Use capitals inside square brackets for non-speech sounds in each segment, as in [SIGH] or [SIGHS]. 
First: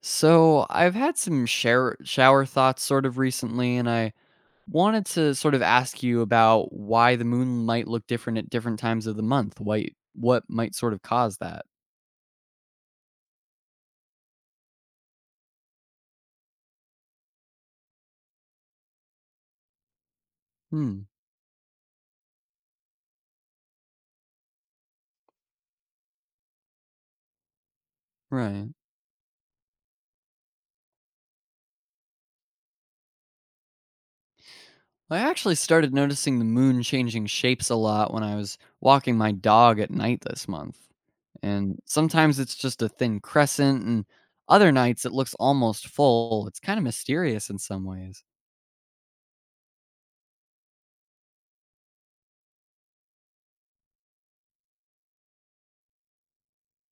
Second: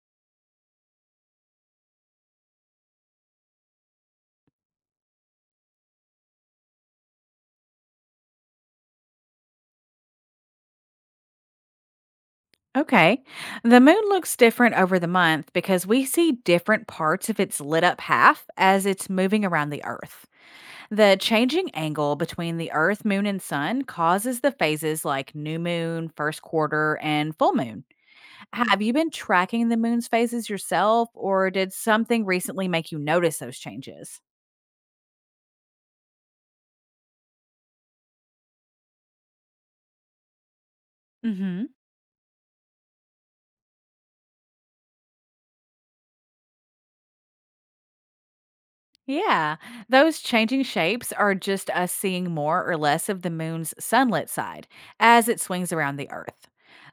So I've had some shower thoughts sort of recently, and I wanted to sort of ask you about why the moon might look different at different times of the month. Why what might sort of cause that? Okay. The moon looks different over the month because we see different parts of its lit up half as it's moving around the Earth. Hmm. The changing angle between the Earth, moon, and sun causes the phases like new moon, first quarter, and full moon. Right. Have you been tracking the moon's phases yourself, or did something recently make you notice those changes? I actually started noticing the moon changing shapes a lot when I was walking my dog at night this month. Mm hmm. And sometimes it's just a thin crescent, and other nights it looks almost full. It's kind of mysterious in some ways. Yeah, those changing shapes are just us seeing more or less of the moon's sunlit side as it swings around the Earth.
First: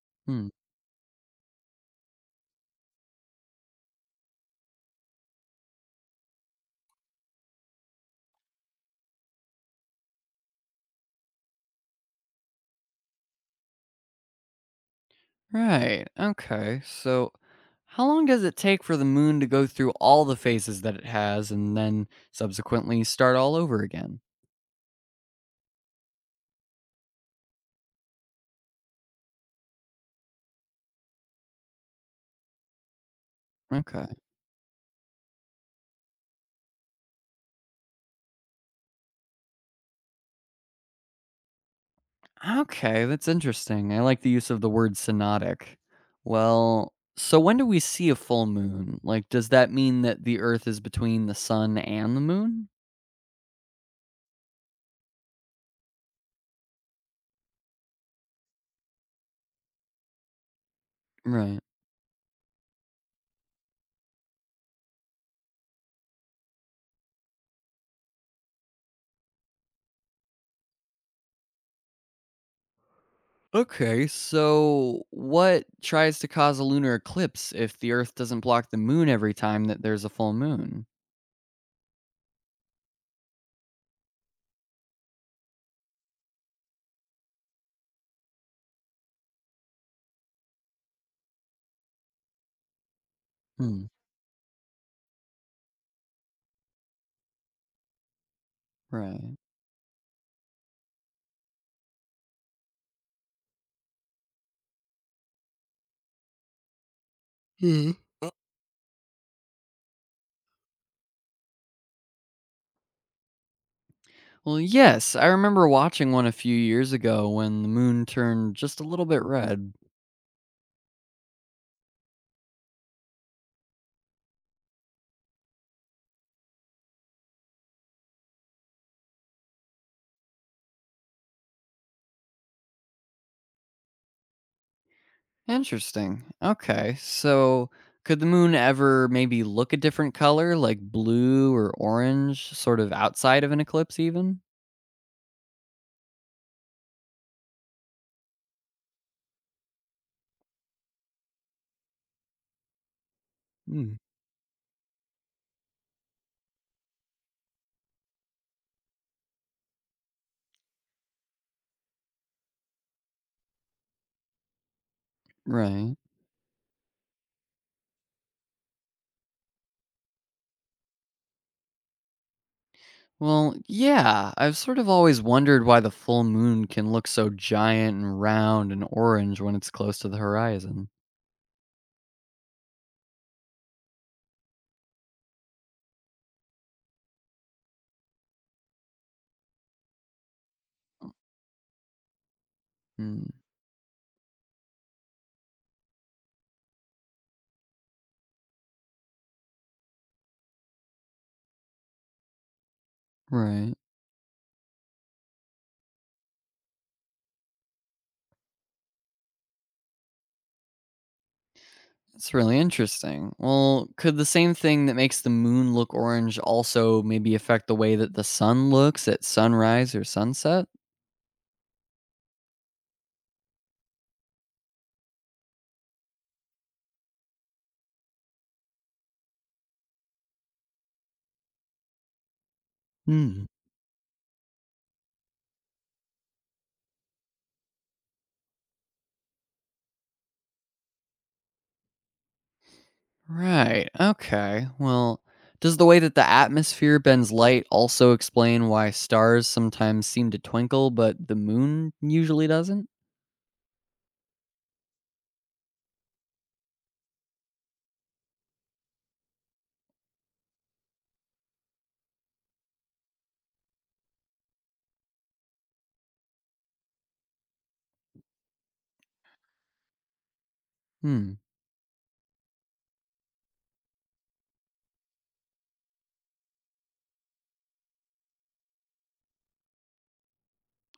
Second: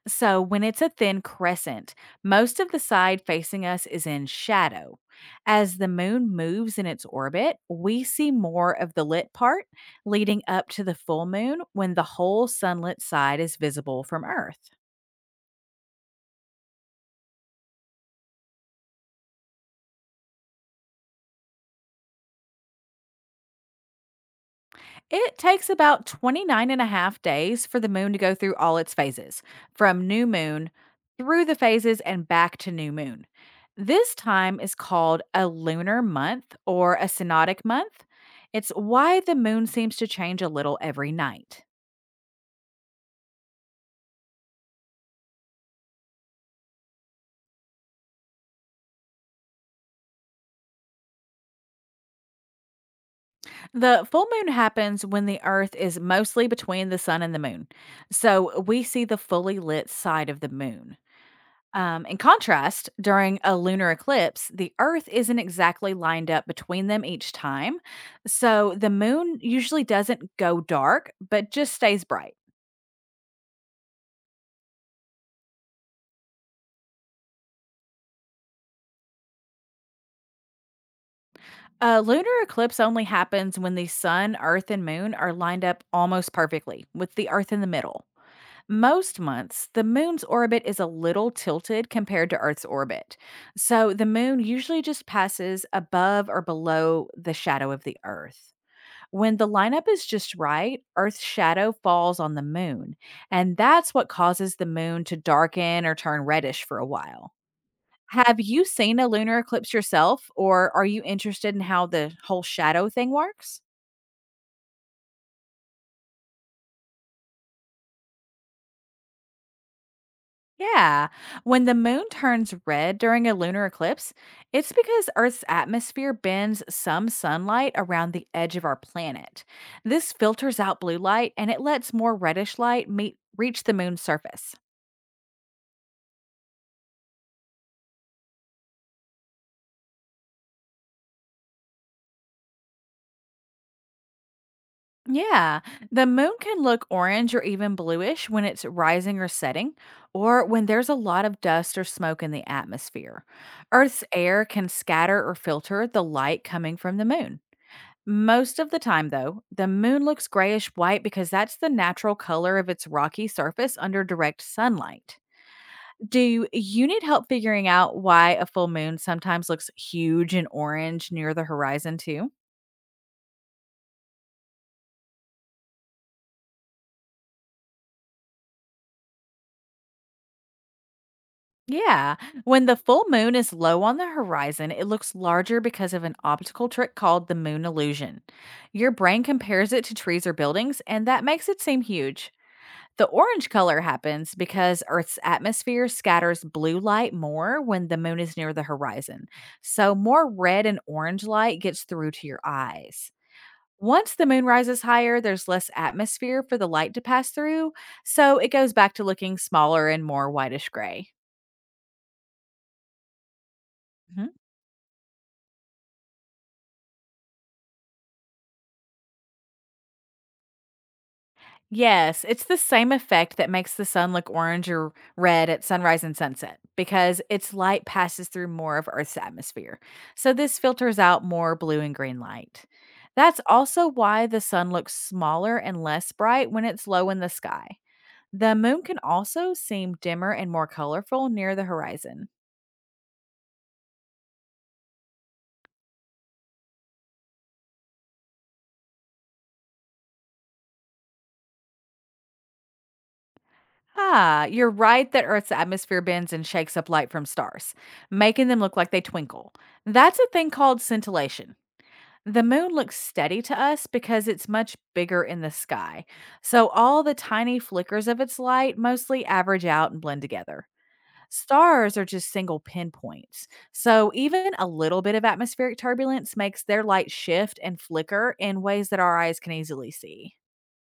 So, Hmm. when it's a thin crescent, most of the side facing us is in shadow. As the moon moves in its orbit, we see more of the lit part leading up to the full moon when the whole sunlit side is visible from Earth. Right. Okay. So, how long does it take for the moon to go through all the phases that it has and then subsequently start all over again? It takes about 29 and a half days for the moon to go through all its phases, from new moon through the phases and back to new moon. Okay. This time is called a lunar month or a synodic month. It's why the moon seems to change a little every night. Okay. That's interesting. I like the use of the word synodic. Well, so when do we see a full moon? Like, does that mean that the Earth is between the sun and the moon? The full moon happens when the earth is mostly between the sun and the moon. So we see the fully lit side of the moon. Right. In contrast, during a lunar eclipse, the Earth isn't exactly lined up between them each time. So the moon usually doesn't go dark, but just stays bright. Okay, so what tries to cause a lunar eclipse if the Earth doesn't block the moon every time that there's a full moon? A lunar eclipse only happens when the sun, earth, and moon are lined up almost perfectly, with the earth in the middle. Most months, the moon's orbit is a little tilted compared to Earth's orbit. Hmm. So the moon usually just passes above or below the shadow of the earth. When Right. the lineup is just right, Earth's shadow falls on the moon, and that's what causes the moon to darken or turn reddish for a while. [SIGHS] Have you seen a lunar eclipse yourself, or are you interested in how the whole shadow thing works? Well, yes, I remember watching one a few years ago when the moon turned just a little bit red. Yeah, when the moon turns red during a lunar eclipse, it's because Earth's atmosphere bends some sunlight around the edge of our planet. This filters out blue light and it lets more reddish light meet, reach the moon's surface. Interesting. Okay, so could the moon ever maybe look a different color, like blue or orange, sort of outside of an eclipse, even? Yeah, the moon can look orange or even bluish when it's rising or setting, or when there's a lot of dust or smoke in the atmosphere. Hmm. Earth's air can scatter or filter the light coming from the moon. Most of the time, though, the moon looks grayish white because that's the natural color of its rocky surface under direct sunlight. Right. Do you need help figuring out why a full moon sometimes looks huge and orange near the horizon, too? Well, yeah, I've sort of always wondered why the full moon can look so giant and round and orange when it's close to the horizon. Yeah. When the full moon is low on the horizon, it looks larger because of an optical trick called the moon illusion. Your brain compares it to trees or buildings, and that makes it seem huge. The Hmm. orange color happens because Earth's atmosphere scatters blue light more when the moon is near the horizon. So, more red and orange light gets through to your eyes. Right. Once the moon rises higher, there's less atmosphere for the light to pass through, so it goes back to looking smaller and more whitish gray. That's really interesting. Well, could the same thing that makes the moon look orange also maybe affect the way that the sun looks at sunrise or sunset? Yes, it's the same effect that makes the sun look orange or red at sunrise and sunset because its light passes through more of Earth's atmosphere. So this filters out more blue and green light. That's Hmm. also why the sun looks smaller and less bright when it's low in the sky. The moon can also seem dimmer and more colorful near the horizon. Right. Okay. Well, does the way that the atmosphere bends light also explain why stars sometimes seem to twinkle, but the moon usually doesn't? Ah, you're right that Earth's atmosphere bends and shakes up light from stars, making them look like they twinkle. That's a thing called scintillation. The moon looks steady to us because it's much bigger in the sky. So all the tiny flickers of its light mostly average out and blend together. Hmm. Stars are just single pinpoints. So even a little bit of atmospheric turbulence makes their light shift and flicker in ways that our eyes can easily see.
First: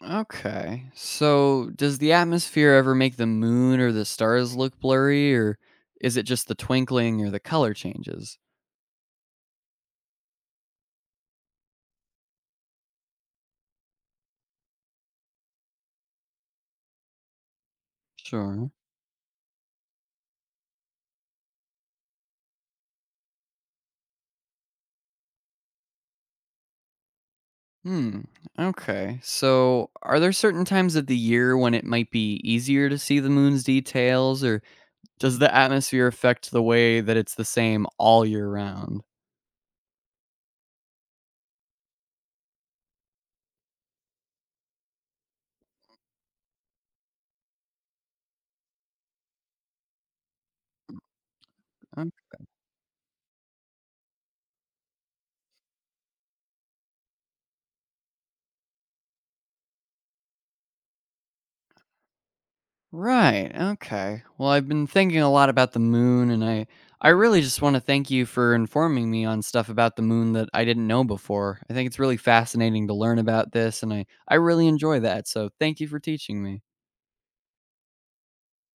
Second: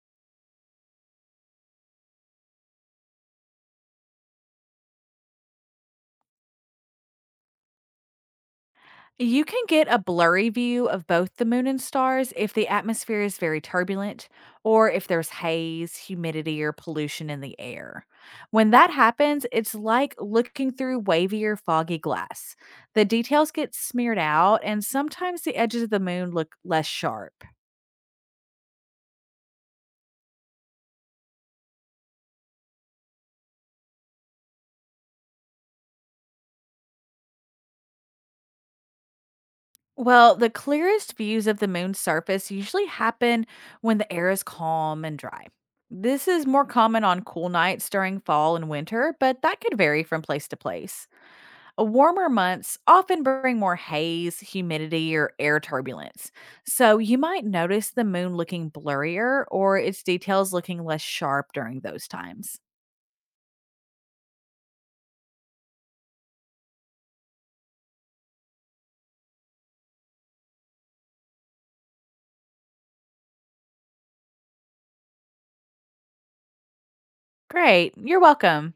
Okay. So, does the atmosphere ever make the moon or the stars look blurry, or is it just the twinkling or the color changes? You can get a blurry view of both the moon and stars if the atmosphere is very turbulent or if there's haze, humidity, or pollution in the air. Sure. When that happens, it's like looking through wavy or foggy glass. The details get smeared out, and sometimes the edges of the moon look less sharp. Hmm. Okay. So, are there certain times of the year when it might be easier to see the moon's details, or does the atmosphere affect the way that it's the same all year round? Well, the clearest views of the moon's surface usually happen when the air is calm and dry. This is more common on cool nights during fall and winter, but that could vary from place to place. Um, Warmer months often bring more haze, humidity, or air turbulence. So you might notice the moon looking blurrier or its details looking less sharp during those times. Right. Okay. Well, I've been thinking a lot about the moon, and I really just want to thank you for informing me on stuff about the moon that I didn't know before. I think it's really fascinating to learn about this, and I really enjoy that. So, thank you for teaching me. Great. You're welcome.